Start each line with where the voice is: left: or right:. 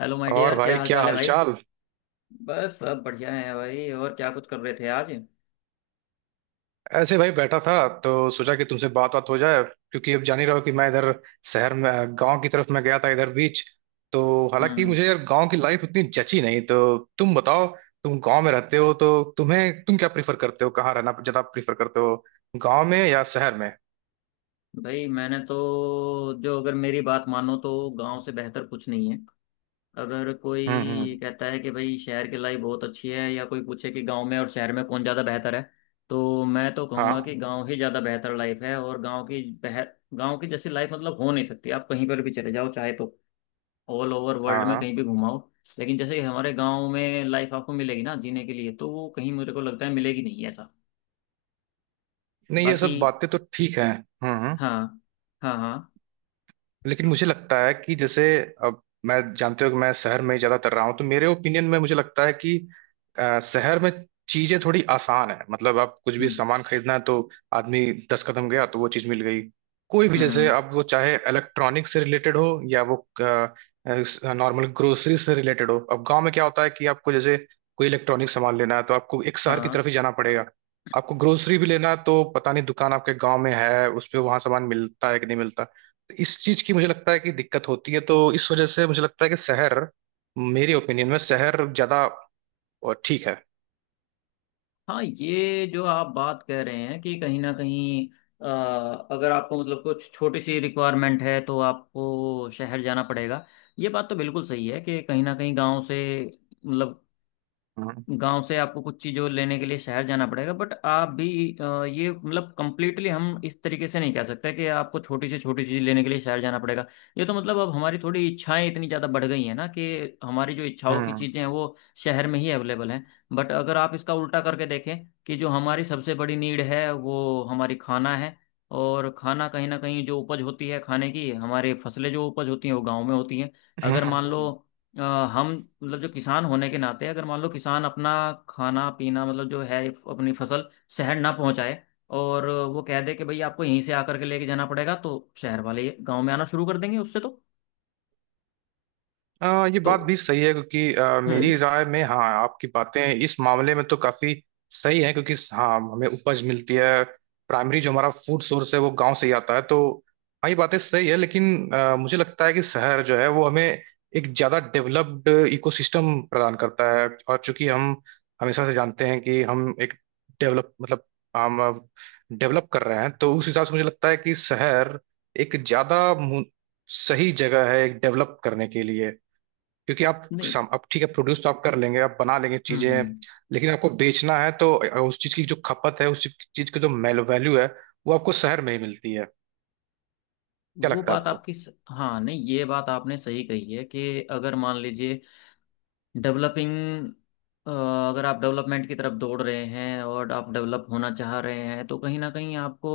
left: Hello my
right: और
left: dear, क्या
right: भाई
left: हाल
right: क्या
left: चाल है भाई।
right: हालचाल।
left: बस सब बढ़िया है भाई। और क्या कुछ कर रहे थे आज।
right: ऐसे भाई बैठा था तो सोचा कि तुमसे बात बात हो जाए क्योंकि अब जान ही रहे हो कि मैं इधर शहर में, गांव की तरफ मैं गया था इधर बीच। तो हालांकि
left: हम्म।
right: मुझे यार गांव की लाइफ उतनी जची नहीं। तो तुम बताओ, तुम गांव में रहते हो तो तुम क्या प्रीफर करते हो, कहाँ रहना ज्यादा प्रीफर करते हो, गांव में या शहर में?
left: भाई मैंने तो, जो अगर मेरी बात मानो तो गांव से बेहतर कुछ नहीं है। अगर कोई ये
right: हम्म।
left: कहता है कि भाई शहर की लाइफ बहुत अच्छी है या कोई पूछे कि गांव में और शहर में कौन ज़्यादा बेहतर है, तो मैं तो कहूँगा
right: हाँ
left: कि गांव ही ज़्यादा बेहतर लाइफ है। और गांव की बेह गांव की जैसी लाइफ मतलब हो नहीं सकती। आप कहीं पर भी चले जाओ, चाहे तो ऑल ओवर
right: हाँ
left: वर्ल्ड में
right: हाँ।
left: कहीं भी घुमाओ, लेकिन जैसे हमारे गांव में लाइफ आपको मिलेगी ना जीने के लिए, तो वो कहीं मेरे को लगता है मिलेगी नहीं, ऐसा।
right: नहीं ये
left: बाकी।
right: सब बातें तो ठीक है। हम्म।
left: हाँ। हाँ हाँ।
right: लेकिन मुझे लगता है कि जैसे अब मैं, जानते हो कि मैं शहर में ही ज्यादातर रहा हूँ, तो मेरे ओपिनियन में मुझे लगता है कि शहर में चीजें थोड़ी आसान है। मतलब आप कुछ भी
left: हम्म
right: सामान खरीदना है तो आदमी दस कदम गया तो वो चीज मिल गई, कोई भी, जैसे
left: हम्म।
right: अब वो चाहे इलेक्ट्रॉनिक से रिलेटेड हो या वो नॉर्मल ग्रोसरी से रिलेटेड हो। अब गांव में क्या होता है कि आपको जैसे कोई इलेक्ट्रॉनिक सामान लेना है तो आपको एक शहर की
left: हाँ
right: तरफ ही जाना पड़ेगा। आपको ग्रोसरी भी लेना है तो पता नहीं दुकान आपके गांव में है उस पे, वहां सामान मिलता है कि नहीं मिलता। इस चीज की मुझे लगता है कि दिक्कत होती है, तो इस वजह से मुझे लगता है कि शहर, मेरे ओपिनियन में शहर ज्यादा ठीक है।
left: हाँ, ये जो आप बात कह रहे हैं कि कहीं ना कहीं अ, अगर आपको मतलब कुछ छोटी सी रिक्वायरमेंट है तो आपको शहर जाना पड़ेगा। ये बात तो बिल्कुल सही है कि कहीं ना कहीं गांव से, मतलब
right: हम्म
left: गांव से आपको कुछ चीज़ों लेने के लिए शहर जाना पड़ेगा। बट आप भी ये मतलब कंप्लीटली हम इस तरीके से नहीं कह सकते कि आपको छोटी से छोटी चीज़ लेने के लिए शहर जाना पड़ेगा। ये तो मतलब अब हमारी थोड़ी इच्छाएं इतनी ज़्यादा बढ़ गई हैं ना कि हमारी जो इच्छाओं की
right: हम्म।
left: चीज़ें हैं वो शहर में ही अवेलेबल हैं। बट अगर आप इसका उल्टा करके देखें कि जो हमारी सबसे बड़ी नीड है वो हमारी खाना है। और खाना कहीं ना कहीं जो उपज होती है, खाने की हमारी फसलें जो उपज होती हैं, वो गाँव में होती हैं।
right: हम्म,
left: अगर मान लो
right: हम्म।
left: अ, हम मतलब, जो किसान होने के नाते, अगर मान लो किसान अपना खाना पीना मतलब जो है अपनी फसल शहर ना पहुंचाए और वो कह दे कि भाई आपको यहीं से आकर के लेके जाना पड़ेगा, तो शहर वाले गांव में आना शुरू कर देंगे, उससे तो।
right: ये
left: तो
right: बात भी सही है क्योंकि
left: हम्म।
right: मेरी राय में, हाँ, आपकी बातें इस मामले में तो काफी सही है, क्योंकि हाँ हमें उपज मिलती है, प्राइमरी जो हमारा फूड सोर्स है वो गांव से ही आता है। तो हाँ ये बातें सही है, लेकिन मुझे लगता है कि शहर जो है वो हमें एक ज्यादा डेवलप्ड इकोसिस्टम प्रदान करता है। और चूंकि हम हमेशा से जानते हैं कि हम एक डेवलप मतलब हम डेवलप कर रहे हैं, तो उस हिसाब से मुझे लगता है कि शहर एक ज्यादा सही जगह है एक डेवलप करने के लिए। क्योंकि आप
left: नहीं।
right: अब ठीक है प्रोड्यूस तो आप कर लेंगे, आप बना लेंगे चीजें,
left: हम्म।
right: लेकिन आपको बेचना है तो उस चीज की जो खपत है, उस चीज की जो वैल्यू है, वो आपको शहर में ही मिलती है। क्या
left: वो
right: लगता है
left: बात
right: आपको?
left: आपकी स... हाँ, नहीं, ये बात आपने सही कही है कि अगर मान लीजिए, डेवलपिंग अगर आप डेवलपमेंट की तरफ दौड़ रहे हैं और आप डेवलप होना चाह रहे हैं तो कहीं ना कहीं आपको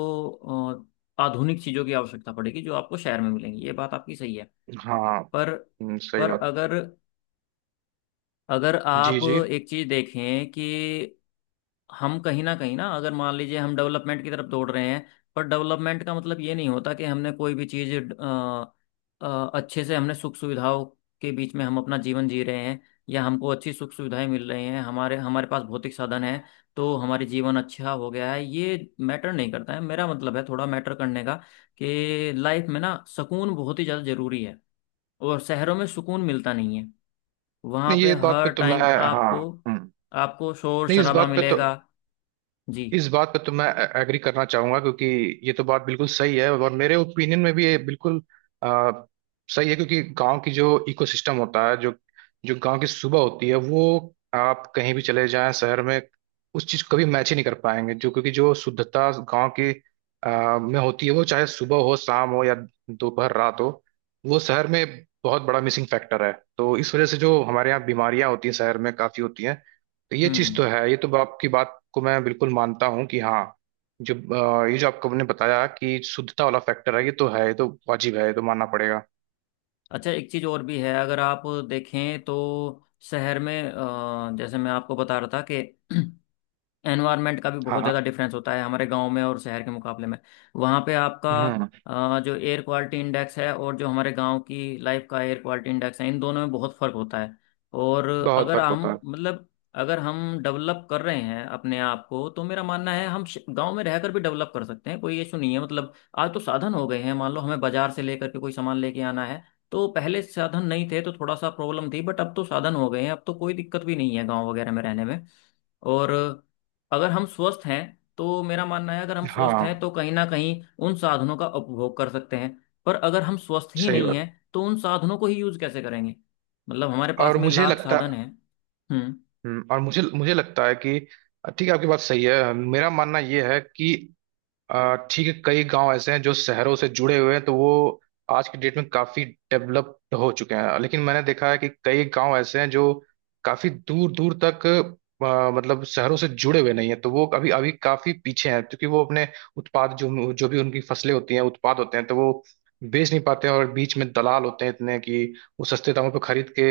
left: आधुनिक चीज़ों की आवश्यकता पड़ेगी जो आपको शहर में मिलेंगी, ये बात आपकी सही है।
right: हाँ।
left: पर
right: सही
left: पर
right: बात।
left: अगर अगर आप
right: जी जी।
left: एक चीज़ देखें कि हम कहीं ना कहीं ना, अगर मान लीजिए हम डेवलपमेंट की तरफ दौड़ रहे हैं, पर डेवलपमेंट का मतलब ये नहीं होता कि हमने कोई भी चीज़ अच्छे से हमने सुख सुविधाओं के बीच में हम अपना जीवन जी रहे हैं या हमको अच्छी सुख सुविधाएं मिल रही हैं, हमारे हमारे पास भौतिक साधन है, तो हमारे जीवन अच्छा हो गया है, ये मैटर नहीं करता है। मेरा मतलब है थोड़ा मैटर करने का कि लाइफ में ना सुकून बहुत ही ज़्यादा ज़रूरी है। और शहरों में सुकून मिलता नहीं है। वहाँ
right: नहीं,
left: पे
right: ये बात पे
left: हर
right: तो मैं,
left: टाइम
right: हाँ,
left: आपको
right: हम्म, नहीं,
left: आपको शोर
right: इस
left: शराबा
right: बात पे तो,
left: मिलेगा। जी।
right: इस बात पर तो मैं एग्री करना चाहूंगा, क्योंकि ये तो बात बिल्कुल सही है और मेरे ओपिनियन में भी ये बिल्कुल आ, सही है। क्योंकि गांव की जो इकोसिस्टम होता है, जो जो गांव की सुबह होती है, वो, आप कहीं भी चले जाएं शहर में उस चीज को कभी मैच ही नहीं कर पाएंगे। जो, क्योंकि जो शुद्धता गांव की में होती है, वो, चाहे सुबह हो शाम हो या दोपहर रात हो, वो शहर में बहुत बड़ा मिसिंग फैक्टर है। तो इस वजह से जो हमारे यहाँ बीमारियां होती हैं, शहर में काफी होती हैं। ये चीज
left: हम्म।
right: तो है, ये तो आपकी बात को मैं बिल्कुल मानता हूँ कि हाँ। जो ये जो आपको आपने बताया कि शुद्धता वाला फैक्टर है, ये तो है, ये तो वाजिब है, ये तो मानना पड़ेगा।
left: अच्छा, एक चीज़ और भी है, अगर आप देखें तो शहर में, जैसे मैं आपको बता रहा था कि एनवायरनमेंट का भी
right: हाँ
left: बहुत ज़्यादा
right: हाँ।
left: डिफरेंस होता है हमारे गांव में और शहर के मुकाबले में। वहाँ पे आपका
right: हम्म।
left: जो एयर क्वालिटी इंडेक्स है और जो हमारे गांव की लाइफ का एयर क्वालिटी इंडेक्स है, इन दोनों में बहुत फ़र्क होता है। और
right: बहुत
left: अगर
right: फर्क
left: हम
right: होता है।
left: मतलब अगर हम डेवलप कर रहे हैं अपने आप को, तो मेरा मानना है हम गांव में रहकर भी डेवलप कर सकते हैं, कोई इशू नहीं है। मतलब आज तो साधन हो गए हैं, मान लो हमें बाजार से लेकर के कोई सामान लेके आना है, तो पहले साधन नहीं थे तो थोड़ा सा प्रॉब्लम थी, बट अब तो साधन हो गए हैं, अब तो कोई दिक्कत भी नहीं है गांव वगैरह में रहने में। और अगर हम स्वस्थ हैं, तो मेरा मानना है, अगर हम स्वस्थ हैं
right: हाँ
left: तो कहीं ना कहीं उन साधनों का उपभोग कर सकते हैं। पर अगर हम स्वस्थ ही
right: सही
left: नहीं
right: बात।
left: हैं, तो उन साधनों को ही यूज कैसे करेंगे। मतलब हमारे पास
right: और
left: में
right: मुझे
left: लाख
right: लगता
left: साधन हैं। हम्म।
right: और मुझे मुझे लगता है कि ठीक है आपकी बात सही है, मेरा मानना ये है कि ठीक है, कई गांव ऐसे हैं जो शहरों से जुड़े हुए हैं, तो वो आज की डेट में काफी डेवलप्ड हो चुके हैं। लेकिन मैंने देखा है कि कई गांव ऐसे हैं जो काफी दूर दूर तक मतलब शहरों से जुड़े हुए नहीं है, तो वो अभी अभी काफी पीछे हैं, क्योंकि वो अपने उत्पाद, जो जो भी उनकी फसलें होती हैं उत्पाद होते हैं, तो वो बेच नहीं पाते हैं, और बीच में दलाल होते हैं इतने कि वो सस्ते दामों पर खरीद के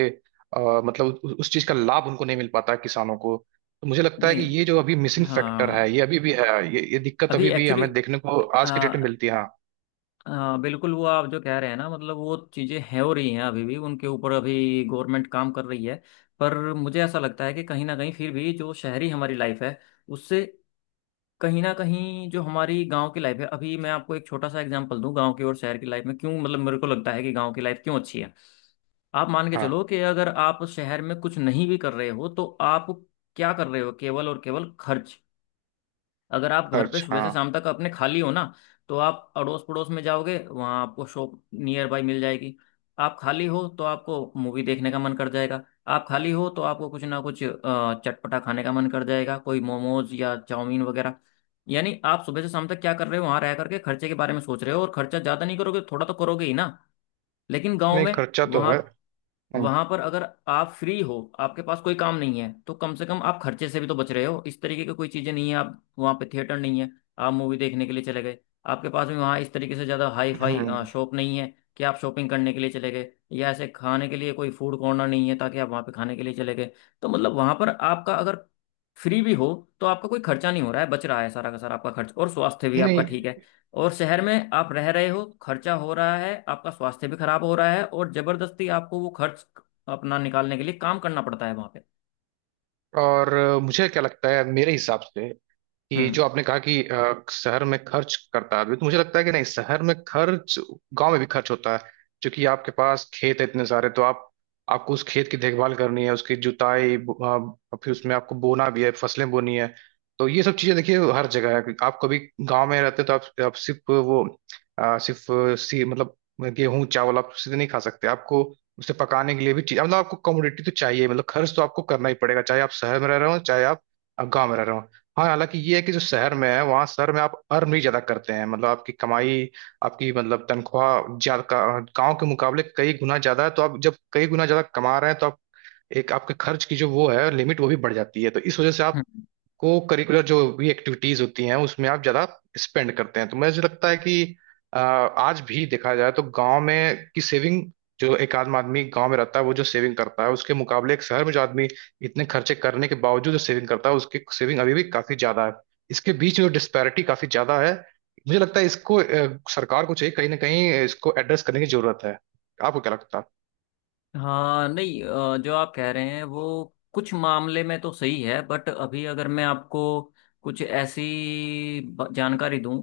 right: मतलब उस चीज का लाभ उनको नहीं मिल पाता है, किसानों को। तो मुझे लगता है कि
left: नहीं।
right: ये जो अभी मिसिंग फैक्टर है
left: हाँ।
right: ये अभी भी है, ये दिक्कत
left: अभी
right: अभी भी
left: एक्चुअली,
right: हमें देखने को आज की डेट में मिलती है, हाँ।
left: बिल्कुल, वो आप जो कह रहे हैं ना, मतलब वो चीज़ें हैं, हो रही हैं, अभी भी उनके ऊपर अभी गवर्नमेंट काम कर रही है। पर मुझे ऐसा लगता है कि कहीं ना कहीं फिर भी जो शहरी हमारी लाइफ है, उससे कहीं ना कहीं जो हमारी गांव की लाइफ है, अभी मैं आपको एक छोटा सा एग्जांपल दूं, गांव की और शहर की लाइफ में क्यों, मतलब मेरे को लगता है कि गांव की लाइफ क्यों अच्छी है। आप मान के
right: हाँ।
left: चलो कि अगर आप शहर में कुछ नहीं भी कर रहे हो, तो आप क्या कर रहे हो, केवल और केवल खर्च। अगर आप घर पे
right: खर्च,
left: सुबह से
right: हाँ।
left: शाम तक अपने खाली हो ना, तो आप अड़ोस पड़ोस में जाओगे, वहाँ आपको शॉप नियर बाय मिल जाएगी। आप खाली हो तो आपको मूवी देखने का मन कर जाएगा। आप खाली हो तो आपको कुछ ना कुछ चटपटा खाने का मन कर जाएगा, कोई मोमोज या चाउमीन वगैरह। यानी आप सुबह से शाम तक क्या कर रहे हो वहाँ रह करके, खर्चे के बारे में सोच रहे हो, और खर्चा ज़्यादा नहीं करोगे, थोड़ा तो करोगे ही ना। लेकिन गाँव
right: नहीं,
left: में
right: खर्चा तो
left: वहाँ,
right: है। हम्म
left: वहां पर अगर आप फ्री हो, आपके पास कोई काम नहीं है, तो कम से कम आप खर्चे से भी तो बच रहे हो। इस तरीके की कोई चीजें नहीं है आप वहां पे, थिएटर नहीं है आप मूवी देखने के लिए चले गए, आपके पास भी वहाँ इस तरीके से ज्यादा हाई फाई
right: हम्म,
left: शॉप नहीं है कि आप शॉपिंग करने के लिए चले गए, या ऐसे खाने के लिए कोई फूड कॉर्नर नहीं है ताकि आप वहां पे खाने के लिए चले गए। तो मतलब वहां पर आपका अगर फ्री भी हो तो आपका कोई खर्चा नहीं हो रहा है, बच रहा है सारा का सारा आपका खर्च, और स्वास्थ्य भी आपका
right: नहीं।
left: ठीक है। और शहर में आप रह रहे हो, खर्चा हो रहा है, आपका स्वास्थ्य भी खराब हो रहा है, और जबरदस्ती आपको वो खर्च अपना निकालने के लिए काम करना पड़ता है वहां पे।
right: और मुझे क्या लगता है, मेरे हिसाब से, ये
left: हम्म
right: जो आपने कहा कि शहर में खर्च करता है आदमी, तो मुझे लगता है कि नहीं, शहर में खर्च, गांव में भी खर्च होता है। क्योंकि आपके पास खेत है इतने सारे, तो आप आपको उस खेत की देखभाल करनी है, उसकी जुताई फिर उसमें आपको बोना भी है, फसलें बोनी है। तो ये सब चीजें देखिए हर जगह है कि आप कभी गांव में रहते हैं तो आप सिर्फ वो सिर्फ सी मतलब गेहूं चावल आप सीधे नहीं खा सकते, आपको उसे पकाने के लिए भी चीज मतलब आपको कमोडिटी तो चाहिए। मतलब खर्च तो आपको करना ही पड़ेगा, चाहे आप शहर में रह रहे हो चाहे आप गाँव में रह रहे हो। हाँ, हालांकि ये है कि जो शहर में है, वहाँ शहर में आप अर्न भी ज्यादा करते हैं। मतलब आपकी कमाई, आपकी मतलब तनख्वाह ज्यादा, गांव के मुकाबले कई गुना ज्यादा है। तो आप जब कई गुना ज्यादा कमा रहे हैं तो आप, एक आपके खर्च की जो वो है लिमिट वो भी बढ़ जाती है, तो इस वजह से आप
left: हम्म।
right: को करिकुलर जो भी एक्टिविटीज होती हैं उसमें आप ज्यादा स्पेंड करते हैं। तो मुझे लगता है कि आज भी देखा जाए तो गांव में की सेविंग, जो एक आदमी गांव में रहता है वो जो सेविंग करता है, उसके मुकाबले एक शहर में जो आदमी इतने खर्चे करने के बावजूद जो सेविंग करता है, उसकी सेविंग अभी भी काफी ज्यादा है। इसके बीच जो डिस्पैरिटी काफी ज्यादा है, मुझे लगता है इसको सरकार को चाहिए, कहीं ना कहीं इसको एड्रेस करने की जरूरत है। आपको क्या लगता है?
left: हाँ, नहीं, जो आप कह रहे हैं वो कुछ मामले में तो सही है, बट अभी अगर मैं आपको कुछ ऐसी जानकारी दूं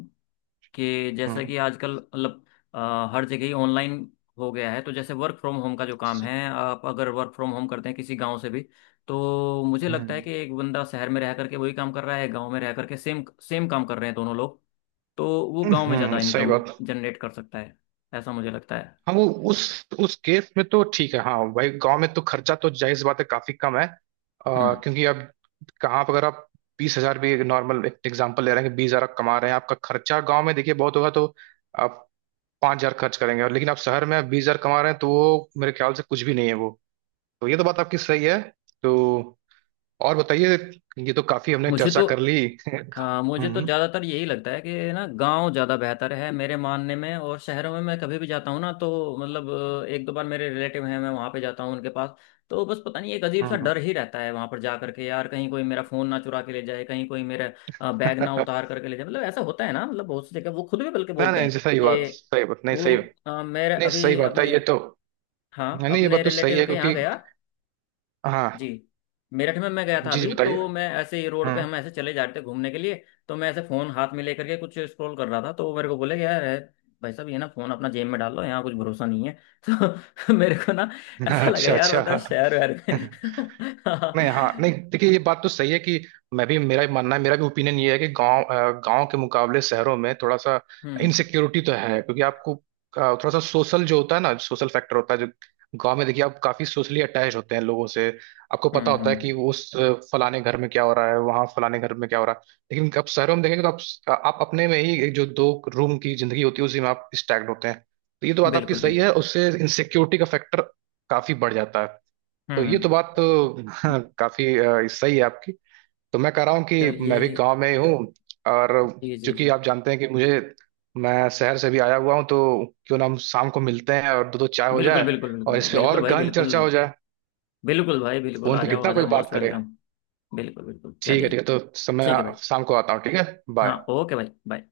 left: कि जैसे
right: हम्म
left: कि आजकल मतलब हर जगह ही ऑनलाइन हो गया है, तो जैसे वर्क फ्रॉम होम का जो काम है, आप अगर वर्क फ्रॉम होम करते हैं किसी गांव से भी, तो मुझे लगता है
right: हम्म।
left: कि एक बंदा शहर में रह करके वही काम कर रहा है, गांव में रह करके सेम सेम काम कर रहे हैं दोनों लोग, तो वो गांव में
right: हम्म,
left: ज़्यादा
right: सही
left: इनकम
right: बात।
left: जनरेट कर सकता है, ऐसा मुझे लगता है।
right: हाँ, वो, उस उस केस में तो ठीक है। हाँ भाई, गांव में तो खर्चा तो जाहिर सी बात है काफी कम है।
left: हम्म।
right: क्योंकि अब कहाँ पर, अगर आप 20,000 भी, नॉर्मल एक एग्जांपल ले रहे हैं कि 20,000 आप कमा रहे हैं, आपका खर्चा गांव में देखिए बहुत होगा, तो आप 5,000 खर्च करेंगे। और लेकिन आप शहर में 20,000 कमा रहे हैं तो वो मेरे ख्याल से कुछ भी नहीं है। वो तो, ये तो बात आपकी सही है। तो और बताइए, ये तो काफी हमने
left: मुझे
right: चर्चा
left: तो
right: कर ली।
left: हाँ, मुझे तो
right: हम्म
left: ज़्यादातर यही लगता है कि ना, गांव ज़्यादा बेहतर है मेरे मानने में। और शहरों में मैं कभी भी जाता हूँ ना, तो मतलब एक दो बार मेरे रिलेटिव हैं मैं वहाँ पे जाता हूँ उनके पास, तो बस पता नहीं एक अजीब सा
right: हम्म।
left: डर ही रहता है वहाँ पर जा करके, यार कहीं कोई मेरा फ़ोन ना चुरा के ले जाए, कहीं कोई मेरा बैग ना उतार करके ले जाए। मतलब ऐसा होता है ना, मतलब बहुत सी जगह वो खुद भी बल्कि
right: ना,
left: बोलते हैं
right: नहीं, सही बात,
left: कि,
right: सही बात, नहीं
left: वो
right: सही। नहीं
left: अ, मेरे
right: सही
left: अभी
right: बात है
left: अपने
right: ये तो।
left: हाँ,
right: नहीं नहीं, ये
left: अपने
right: बात तो सही
left: रिलेटिव
right: है,
left: के यहाँ
right: क्योंकि
left: गया। जी।
right: हाँ।
left: मेरठ में मैं गया था
right: जी जी
left: अभी,
right: बताइए।
left: तो मैं ऐसे ही रोड
right: हाँ।
left: पे, हम ऐसे चले जा रहे थे घूमने के लिए, तो मैं ऐसे फ़ोन हाथ में लेकर के कुछ स्क्रॉल कर रहा था, तो वो मेरे को बोले कि यार है, भाई साहब ये ना फ़ोन अपना जेब में डाल लो, यहाँ कुछ भरोसा नहीं है। तो मेरे को ना ऐसा लगा,
right: अच्छा
left: यार
right: अच्छा।
left: बता, शहर वहर में।
right: नहीं, हाँ, नहीं, देखिए ये बात तो सही है कि, मैं भी, मेरा भी मानना है, मेरा भी ओपिनियन ये है कि गांव, गांव के मुकाबले शहरों में थोड़ा सा
left: हम्म
right: इनसिक्योरिटी तो है, क्योंकि आपको थोड़ा सा सोशल जो होता है ना, सोशल फैक्टर होता है, जो गांव में देखिए आप काफी सोशली अटैच होते हैं लोगों से। आपको पता होता है
left: हम्म।
right: कि उस फलाने घर में क्या हो रहा है, वहाँ फलाने घर में क्या हो रहा है, लेकिन आप शहरों में देखेंगे तो आप अपने में ही, एक जो दो रूम की जिंदगी होती है उसी में आप स्टैग्ड होते हैं। तो ये तो बात आपकी
left: बिल्कुल
right: सही
left: बिल्कुल।
right: है, उससे इनसिक्योरिटी का फैक्टर काफी बढ़ जाता है।
left: हम्म
right: तो ये तो
left: हम्म।
right: बात तो काफी सही है आपकी। तो मैं कह रहा हूँ कि मैं
left: चलिए।
right: भी गांव में ही हूँ, और
left: जी जी
right: चूंकि
left: जी।
right: आप जानते हैं कि मुझे मैं शहर से भी आया हुआ हूँ, तो क्यों ना हम शाम को मिलते हैं और दो दो चाय हो
left: बिल्कुल
right: जाए,
left: बिल्कुल बिल्कुल
right: और
left: भाई,
right: इस पे
left: बिल्कुल
right: और
left: भाई,
right: गहन
left: बिल्कुल।
right: चर्चा हो जाए?
left: बिल्कुल भाई, बिल्कुल,
right: फोन
left: आ
right: पे
left: जाओ आ
right: कितना
left: जाओ,
right: कोई बात
left: मोस्ट
right: करे।
left: वेलकम। बिल्कुल बिल्कुल,
right: ठीक है,
left: चलिए।
right: ठीक है, तो समय
left: ठीक है भाई।
right: शाम को आता हूँ, ठीक है। बाय।
left: हाँ, ओके भाई, बाय।